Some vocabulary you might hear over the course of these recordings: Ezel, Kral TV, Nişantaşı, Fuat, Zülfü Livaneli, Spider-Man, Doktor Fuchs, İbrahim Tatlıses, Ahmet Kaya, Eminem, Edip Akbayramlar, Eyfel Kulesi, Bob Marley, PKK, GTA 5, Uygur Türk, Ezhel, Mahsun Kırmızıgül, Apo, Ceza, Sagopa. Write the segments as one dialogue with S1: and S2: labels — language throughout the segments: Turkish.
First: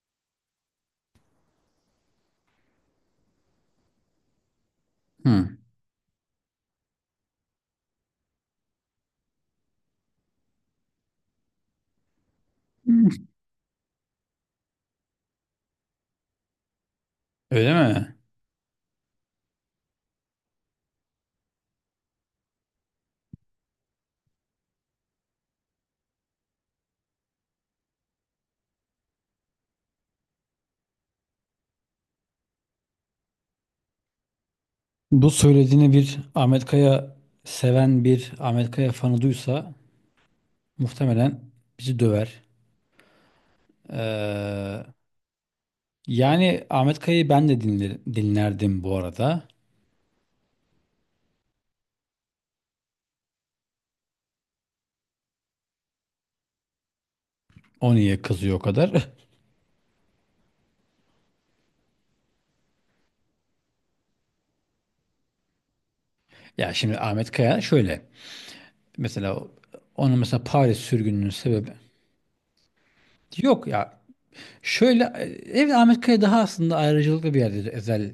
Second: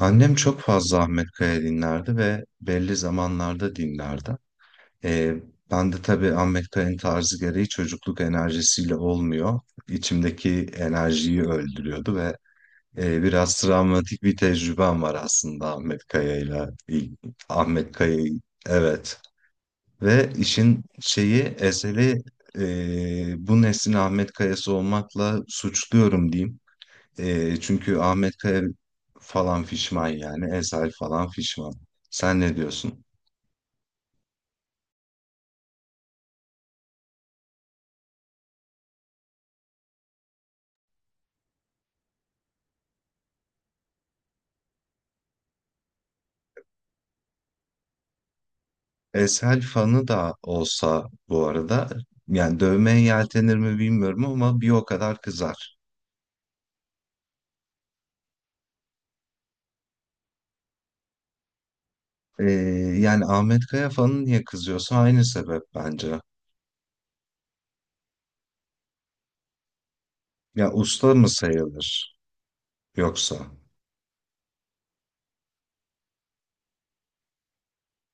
S1: Annem çok fazla Ahmet Kaya dinlerdi ve belli zamanlarda dinlerdi. Ee,
S2: Hı.
S1: Ben de tabii Ahmet Kaya'nın tarzı gereği çocukluk enerjisiyle olmuyor. İçimdeki enerjiyi öldürüyordu ve
S2: Hmm.
S1: biraz travmatik bir tecrübem var aslında Ahmet Kaya'yla.
S2: Öyle
S1: Ahmet
S2: mi?
S1: Kaya'yı, evet. Ve işin şeyi, eseri bu neslin Ahmet Kaya'sı olmakla suçluyorum diyeyim. Çünkü Ahmet Kaya falan fişman yani. Ezel falan fişman. Sen ne diyorsun?
S2: Bu söylediğini bir Ahmet Kaya seven bir Ahmet Kaya fanı duysa muhtemelen bizi döver. Ee, Yani Ahmet Kaya'yı, ben de dinlerdim bu arada.
S1: Ezel fanı da olsa bu arada yani dövmeye yeltenir mi bilmiyorum ama bir o kadar kızar.
S2: O niye kızıyor o kadar?
S1: E, Yani Ahmet Kaya fanı niye kızıyorsa aynı sebep bence.
S2: Ya şimdi Ahmet Kaya şöyle. Mesela onun
S1: Ya
S2: Paris
S1: usta mı
S2: sürgününün sebebi,
S1: sayılır yoksa?
S2: yok ya. Şöyle, evet, Ahmet Kaya daha aslında ayrıcalıklı bir yerdir Ezel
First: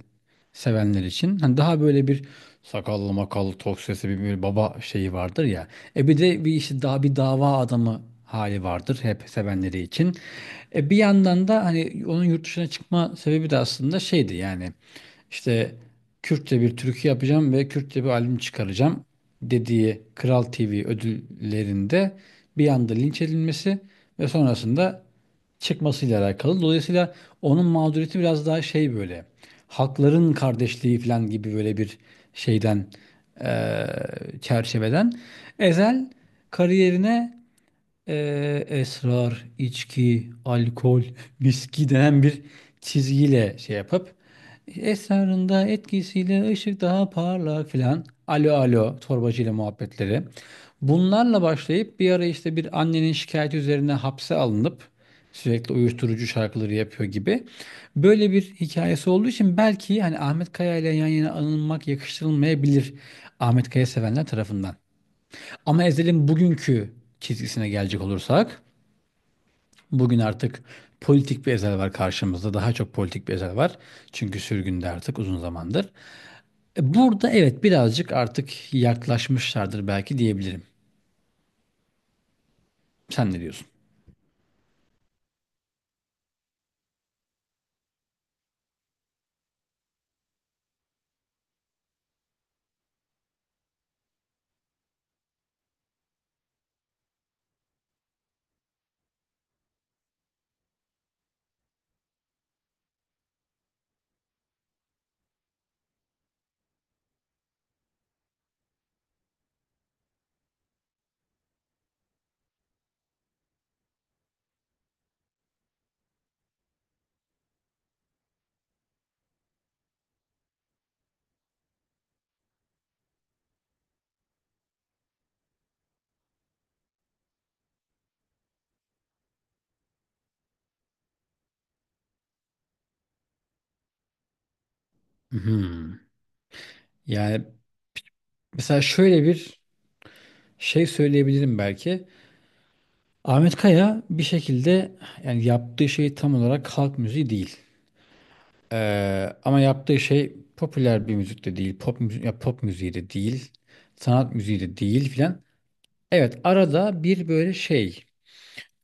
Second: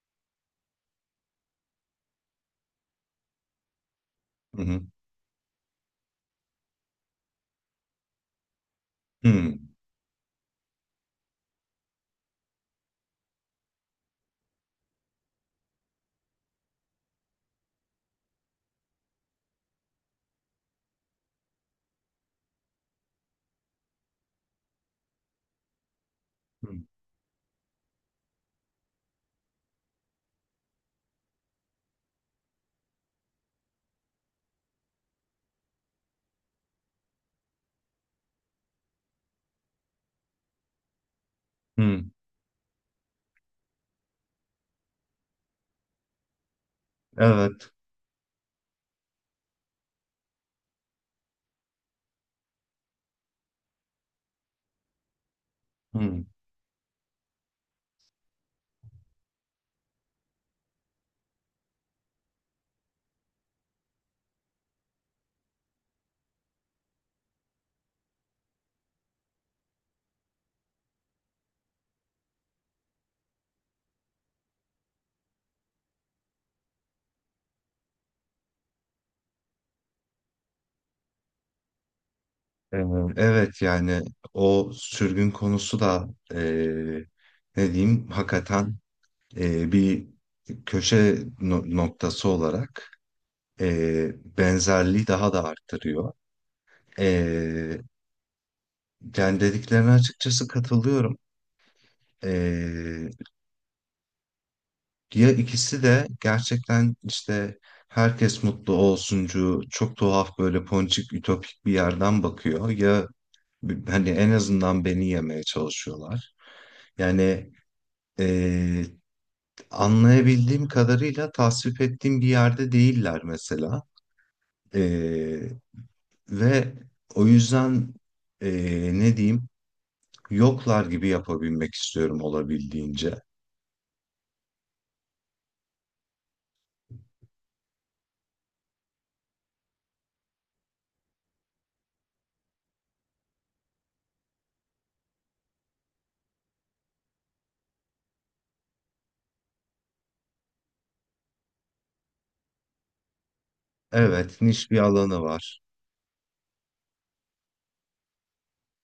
S2: sevenler için. Hani daha böyle bir sakallı makallı tok sesi bir
S1: Hı
S2: baba
S1: hı.
S2: şeyi vardır ya. Bir de bir işte daha bir dava adamı hali vardır hep
S1: Hı.
S2: sevenleri için. E bir yandan da hani onun yurt dışına çıkma sebebi de aslında şeydi yani, işte, Kürtçe bir türkü yapacağım ve Kürtçe bir albüm çıkaracağım dediği Kral TV ödüllerinde bir anda linç edilmesi ve sonrasında çıkmasıyla alakalı.
S1: Hı.
S2: Dolayısıyla onun mağduriyeti biraz daha şey, böyle halkların kardeşliği falan gibi böyle bir şeyden, eee, çerçeveden. Ezel kariyerine, esrar, içki, alkol, viski denen bir çizgiyle şey yapıp, esrarında etkisiyle ışık daha parlak
S1: Evet.
S2: filan, alo alo torbacıyla muhabbetleri. Bunlarla başlayıp bir ara işte bir annenin şikayeti üzerine hapse alınıp sürekli
S1: Hmm.
S2: uyuşturucu şarkıları yapıyor gibi. Böyle bir hikayesi olduğu için belki hani Ahmet Kaya ile yan yana anılmak yakıştırılmayabilir Ahmet Kaya sevenler tarafından. Ama Ezel'in bugünkü çizgisine gelecek olursak, bugün artık politik bir Ezel var karşımızda. Daha çok politik bir Ezel var. Çünkü sürgünde artık uzun zamandır. E, burada evet birazcık artık yaklaşmışlardır belki diyebilirim.
S1: e,
S2: Sen ne
S1: Evet
S2: diyorsun?
S1: yani, o sürgün konusu da, e, ne diyeyim hakikaten, bir köşe noktası olarak e, benzerliği daha da arttırıyor. E, Yani dediklerine açıkçası katılıyorum. E, Ya ikisi de gerçekten işte herkes mutlu olsuncu, çok tuhaf böyle ponçik ütopik bir yerden bakıyor ya, hani en azından beni yemeye çalışıyorlar. Yani. Ee, Anlayabildiğim kadarıyla tasvip ettiğim bir yerde değiller mesela. Ee, Ve o yüzden ne diyeyim, yoklar gibi yapabilmek istiyorum olabildiğince.
S2: Hmm. Yani mesela şöyle bir şey söyleyebilirim belki. Ahmet Kaya bir şekilde, yani yaptığı şey tam olarak halk müziği değil. Ama yaptığı şey popüler bir müzik de değil, pop müziği de değil, sanat
S1: Evet,
S2: müziği
S1: niş
S2: de
S1: bir
S2: değil
S1: alanı
S2: filan.
S1: var.
S2: Evet, arada bir böyle şey,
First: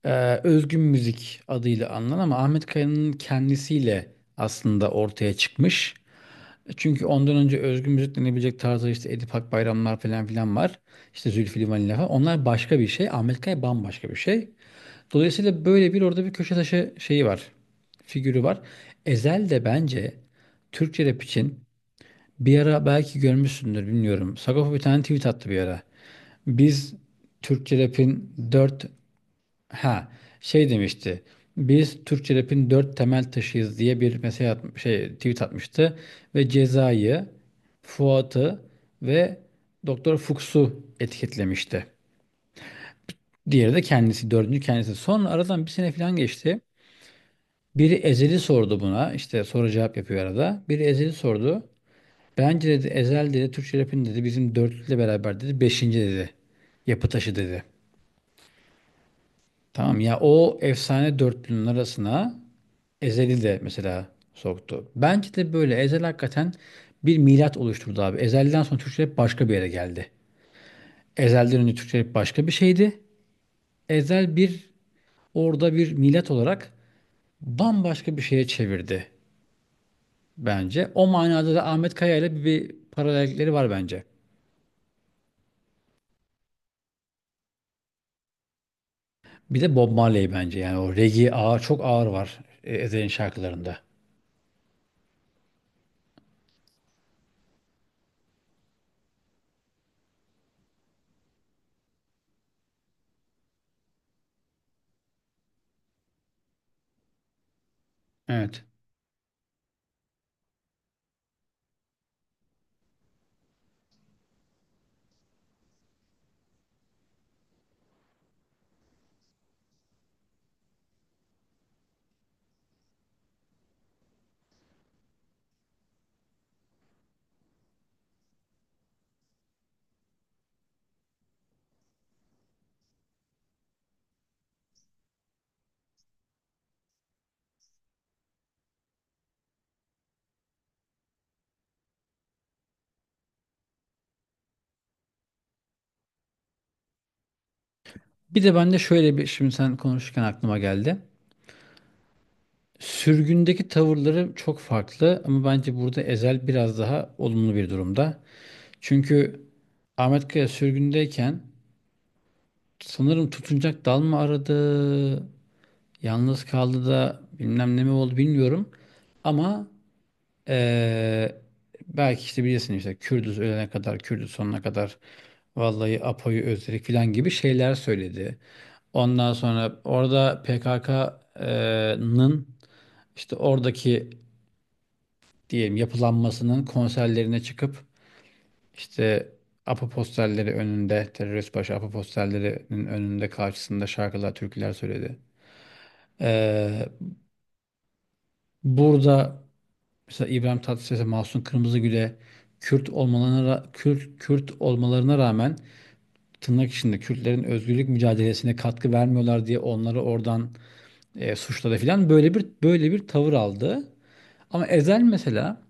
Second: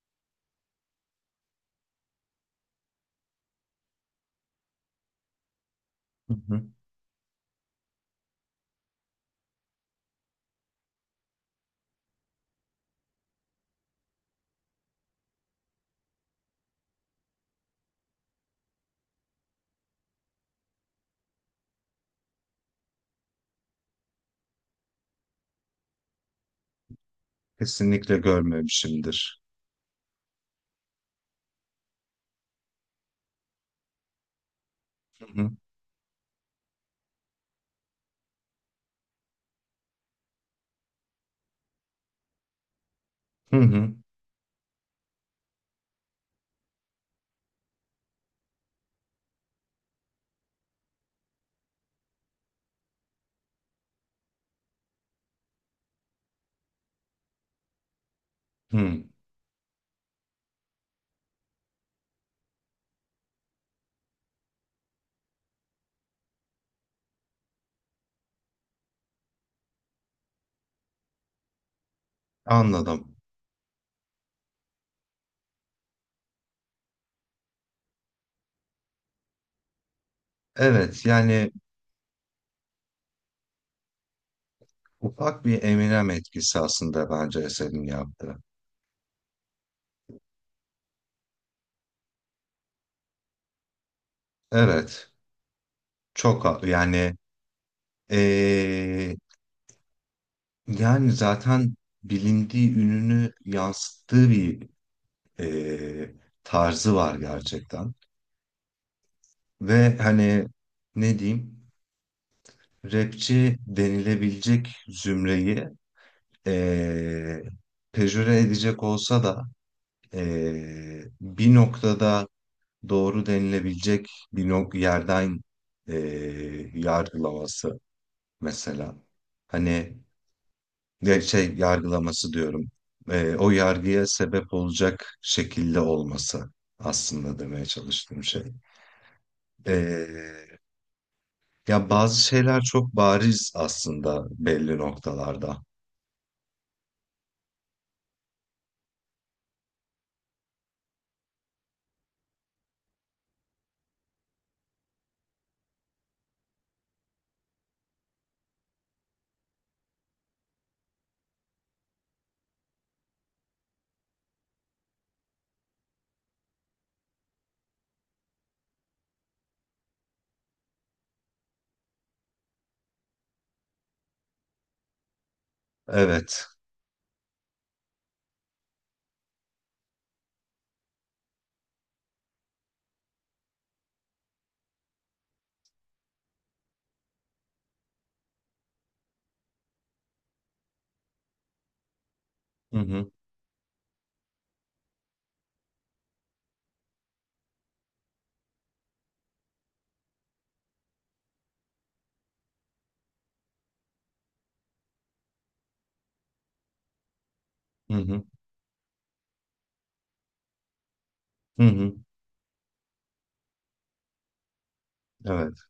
S2: özgün müzik adıyla anılan ama Ahmet Kaya'nın kendisiyle aslında ortaya çıkmış.
S1: Hı hı.
S2: Çünkü ondan önce özgün müzik denebilecek tarzda işte Edip Akbayramlar falan filan var. İşte Zülfü Livaneli falan. Onlar başka bir şey. Ahmet Kaya bambaşka bir şey. Dolayısıyla böyle bir orada bir köşe taşı şeyi var. Figürü var. Ezel de bence Türkçe rap için, bir ara belki görmüşsündür bilmiyorum, Sagopa bir tane tweet attı bir ara. Biz Türkçe
S1: Kesinlikle
S2: rap'in dört
S1: görmemişimdir.
S2: ha Şey demişti. Biz Türkçe rap'in dört temel taşıyız diye bir mesaj at, şey,
S1: Hı
S2: tweet
S1: hı.
S2: atmıştı ve Ceza'yı, Fuat'ı ve Doktor Fuchs'u etiketlemişti.
S1: Hı
S2: Diğeri de
S1: hı.
S2: kendisi, dördüncü kendisi. Sonra aradan bir sene falan geçti. Biri ezeli sordu buna. İşte soru cevap yapıyor arada. Biri ezeli sordu. Bence dedi, ezel dedi, Türkçe rapin dedi, bizim dörtlükle beraber dedi, beşinci dedi. Yapı taşı dedi.
S1: Hı.
S2: Tamam ya, o efsane dörtlünün arasına ezeli de mesela soktu. Bence de böyle ezel hakikaten bir milat oluşturdu abi. Ezelden sonra Türkçe rap başka bir yere geldi. Ezhel'den önce Türkçe rap başka bir şeydi.
S1: Anladım.
S2: Ezel bir orada bir milat olarak bambaşka bir şeye çevirdi bence.
S1: Evet,
S2: O
S1: yani
S2: manada da Ahmet Kaya ile bir paralellikleri var bence.
S1: ufak bir Eminem etkisi aslında bence eserin yaptığı.
S2: Bir de Bob Marley bence, yani o reggae ağır, çok ağır var, Ezhel'in şarkılarında.
S1: Evet, çok yani, ee, yani zaten bilindiği ününü yansıttığı bir e, tarzı var gerçekten.
S2: Evet.
S1: Ve hani, ne diyeyim, rapçi denilebilecek zümreyi e, pejöre edecek olsa da, bir noktada doğru denilebilecek bir yerden e, yargılaması mesela. Hani, ya şey yargılaması diyorum. O yargıya sebep olacak şekilde olması, aslında demeye çalıştığım şey. Ee, Ya bazı şeyler çok bariz aslında belli noktalarda.
S2: Bir de ben de şöyle bir, şimdi sen konuşurken aklıma geldi. Sürgündeki tavırları çok farklı ama bence burada Ezel biraz daha olumlu bir durumda. Çünkü Ahmet Kaya sürgündeyken sanırım tutunacak dal mı aradı, yalnız kaldı da bilmem ne mi oldu bilmiyorum. Ama Ee, belki işte bilirsin işte Kürdüz ölene kadar, Kürdüz sonuna kadar, vallahi Apo'yu
S1: Evet.
S2: özledik filan gibi şeyler söyledi. Ondan sonra orada PKK'nın işte oradaki diyelim yapılanmasının konserlerine çıkıp işte APO posterleri önünde, terörist başı APO
S1: Hı
S2: posterlerinin
S1: hı.
S2: önünde, karşısında şarkılar, türküler söyledi. Ee, Burada mesela İbrahim Tatlıses'e, Mahsun Kırmızıgül'e Kürt olmalarına, Kürt olmalarına rağmen tırnak içinde Kürtlerin özgürlük
S1: Hı hı.
S2: mücadelesine katkı vermiyorlar diye onları oradan
S1: Hı
S2: suçladı
S1: hı.
S2: filan, böyle bir tavır aldı. Ama Ezel
S1: Evet.
S2: mesela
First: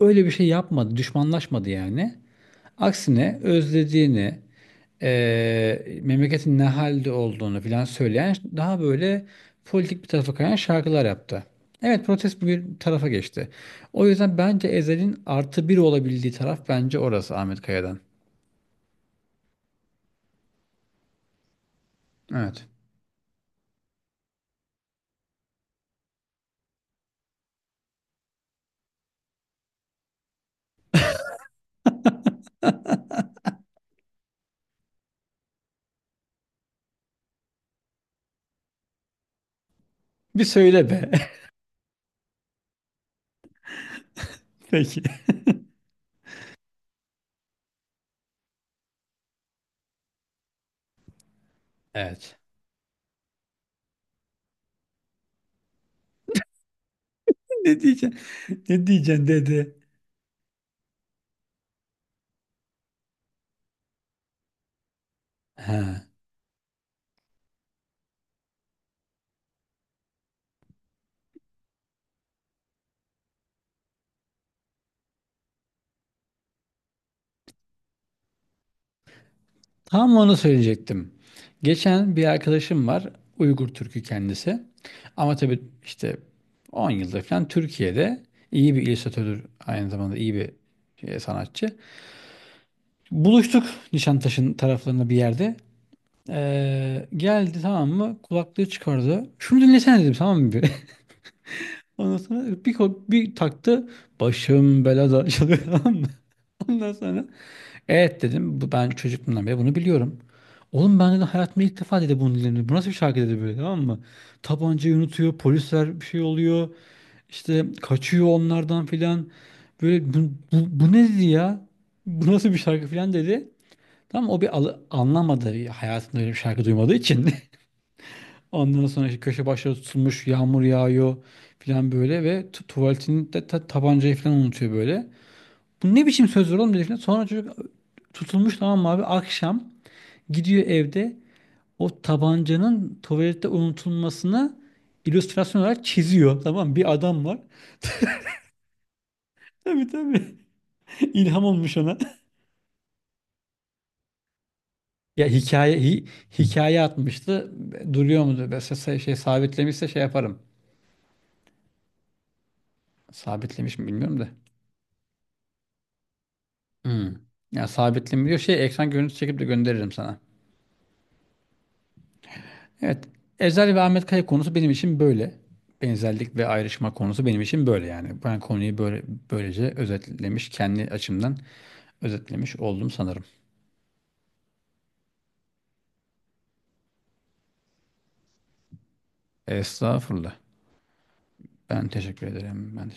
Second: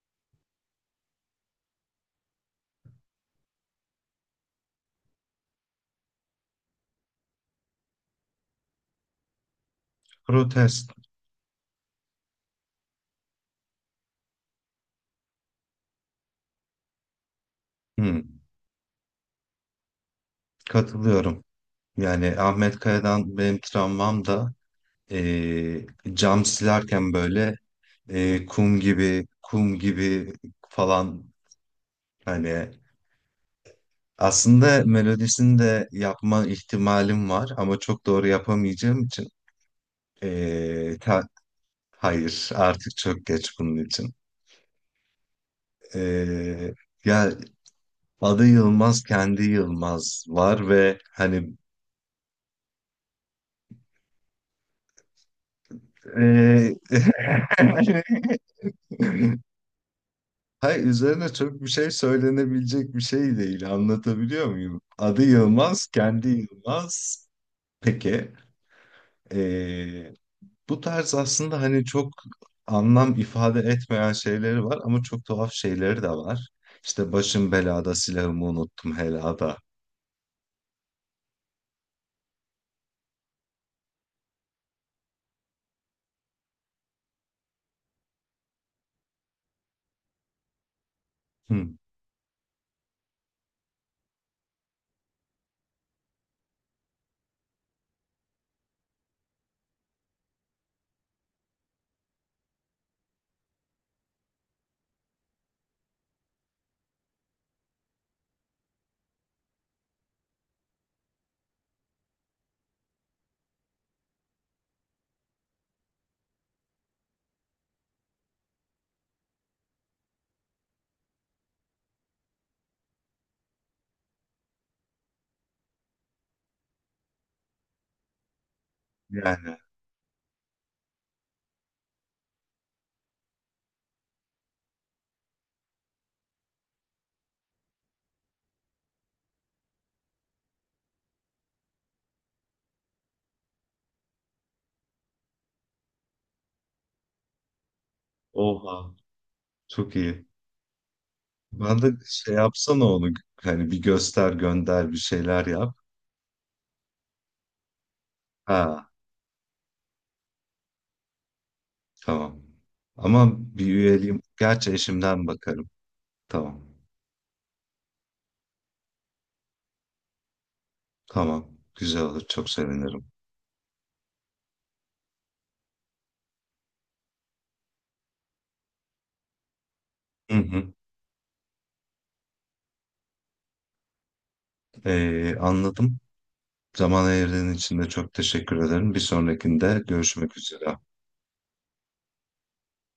S2: öyle bir şey yapmadı, düşmanlaşmadı yani. Aksine özlediğini, memleketin ne halde olduğunu filan söyleyen daha böyle politik bir tarafa kayan
S1: Protest.
S2: şarkılar yaptı. Evet, protest bir tarafa geçti. O yüzden bence Ezel'in artı bir olabildiği taraf bence orası, Ahmet Kaya'dan.
S1: Hı. Katılıyorum. Yani
S2: Evet.
S1: Ahmet Kaya'dan benim travmam da, ee, cam silerken böyle, kum gibi kum gibi falan hani. Aslında melodisini de yapma ihtimalim var ama çok doğru yapamayacağım için
S2: Bir söyle
S1: eee,
S2: be.
S1: ta- hayır artık çok geç bunun için.
S2: Peki.
S1: Eee, Ya, adı Yılmaz, kendi Yılmaz var ve hani
S2: Evet.
S1: eee
S2: Ne diyeceksin? Ne diyeceksin dedi.
S1: hayır, üzerine çok bir şey söylenebilecek bir şey değil, anlatabiliyor muyum? Adı Yılmaz,
S2: Ha.
S1: kendi Yılmaz. Peki. Bu tarz aslında hani çok anlam ifade etmeyen şeyleri var ama çok tuhaf şeyleri de var. İşte başım belada, silahımı unuttum helada.
S2: Tam onu söyleyecektim. Geçen bir arkadaşım var. Uygur Türk'ü kendisi. Ama tabii işte 10 yıldır falan Türkiye'de, iyi bir illüstratördür. Aynı zamanda iyi bir şey,
S1: Hı.
S2: sanatçı. Buluştuk Nişantaşı'nın taraflarında bir yerde. Geldi, tamam mı? Kulaklığı çıkardı. Şunu dinlesene dedim, tamam mı? Bir? Ondan sonra bir taktı. Başım belada çalıyor, tamam mı? Ondan sonra evet dedim. Bu, ben çocukluğumdan beri bunu biliyorum. Oğlum ben de hayatımda ilk defa dedi bunu dinledim. Bu nasıl bir şarkı dedi böyle, tamam mı? Tabancayı unutuyor, polisler bir şey oluyor. İşte kaçıyor onlardan filan. Böyle bu ne dedi ya? Bu nasıl bir şarkı filan dedi. Tamam o anlamadı hayatında öyle bir şarkı duymadığı için. Ondan sonra işte köşe
S1: Yani.
S2: başları tutulmuş, yağmur yağıyor filan böyle, ve tuvaletinde tabancayı filan unutuyor böyle. Bu ne biçim sözler oğlum dedi filan. Sonra çocuk tutulmuş tamam mı abi, akşam gidiyor evde, o tabancanın tuvalette unutulmasına illüstrasyon olarak çiziyor. Tamam mı? Bir adam var.
S1: Oha,
S2: Tabii
S1: çok iyi.
S2: tabii. İlham olmuş
S1: Ben de
S2: ona.
S1: şey yapsana onu, hani bir göster, gönder, bir
S2: Ya
S1: şeyler yap.
S2: hikaye atmıştı. Duruyor mudur?
S1: Ha,
S2: Mesela şey sabitlemişse şey yaparım.
S1: tamam. Ama bir
S2: Sabitlemiş mi
S1: üyeliğim
S2: bilmiyorum da.
S1: gerçi, eşimden bakarım. Tamam.
S2: Hmm. Ya sabitlemiyor. Şey, ekran görüntüsü çekip de gönderirim sana.
S1: Tamam. Güzel olur, çok sevinirim.
S2: Evet. Ezel ve Ahmet Kaya konusu benim için böyle. Benzerlik ve ayrışma konusu benim için böyle yani. Ben konuyu böylece
S1: Hı
S2: özetlemiş,
S1: hı.
S2: kendi açımdan özetlemiş oldum sanırım.
S1: Anladım. Zaman ayırdığın için de çok teşekkür ederim. Bir sonrakinde görüşmek
S2: Estağfurullah.
S1: üzere.
S2: Ben teşekkür ederim. Ben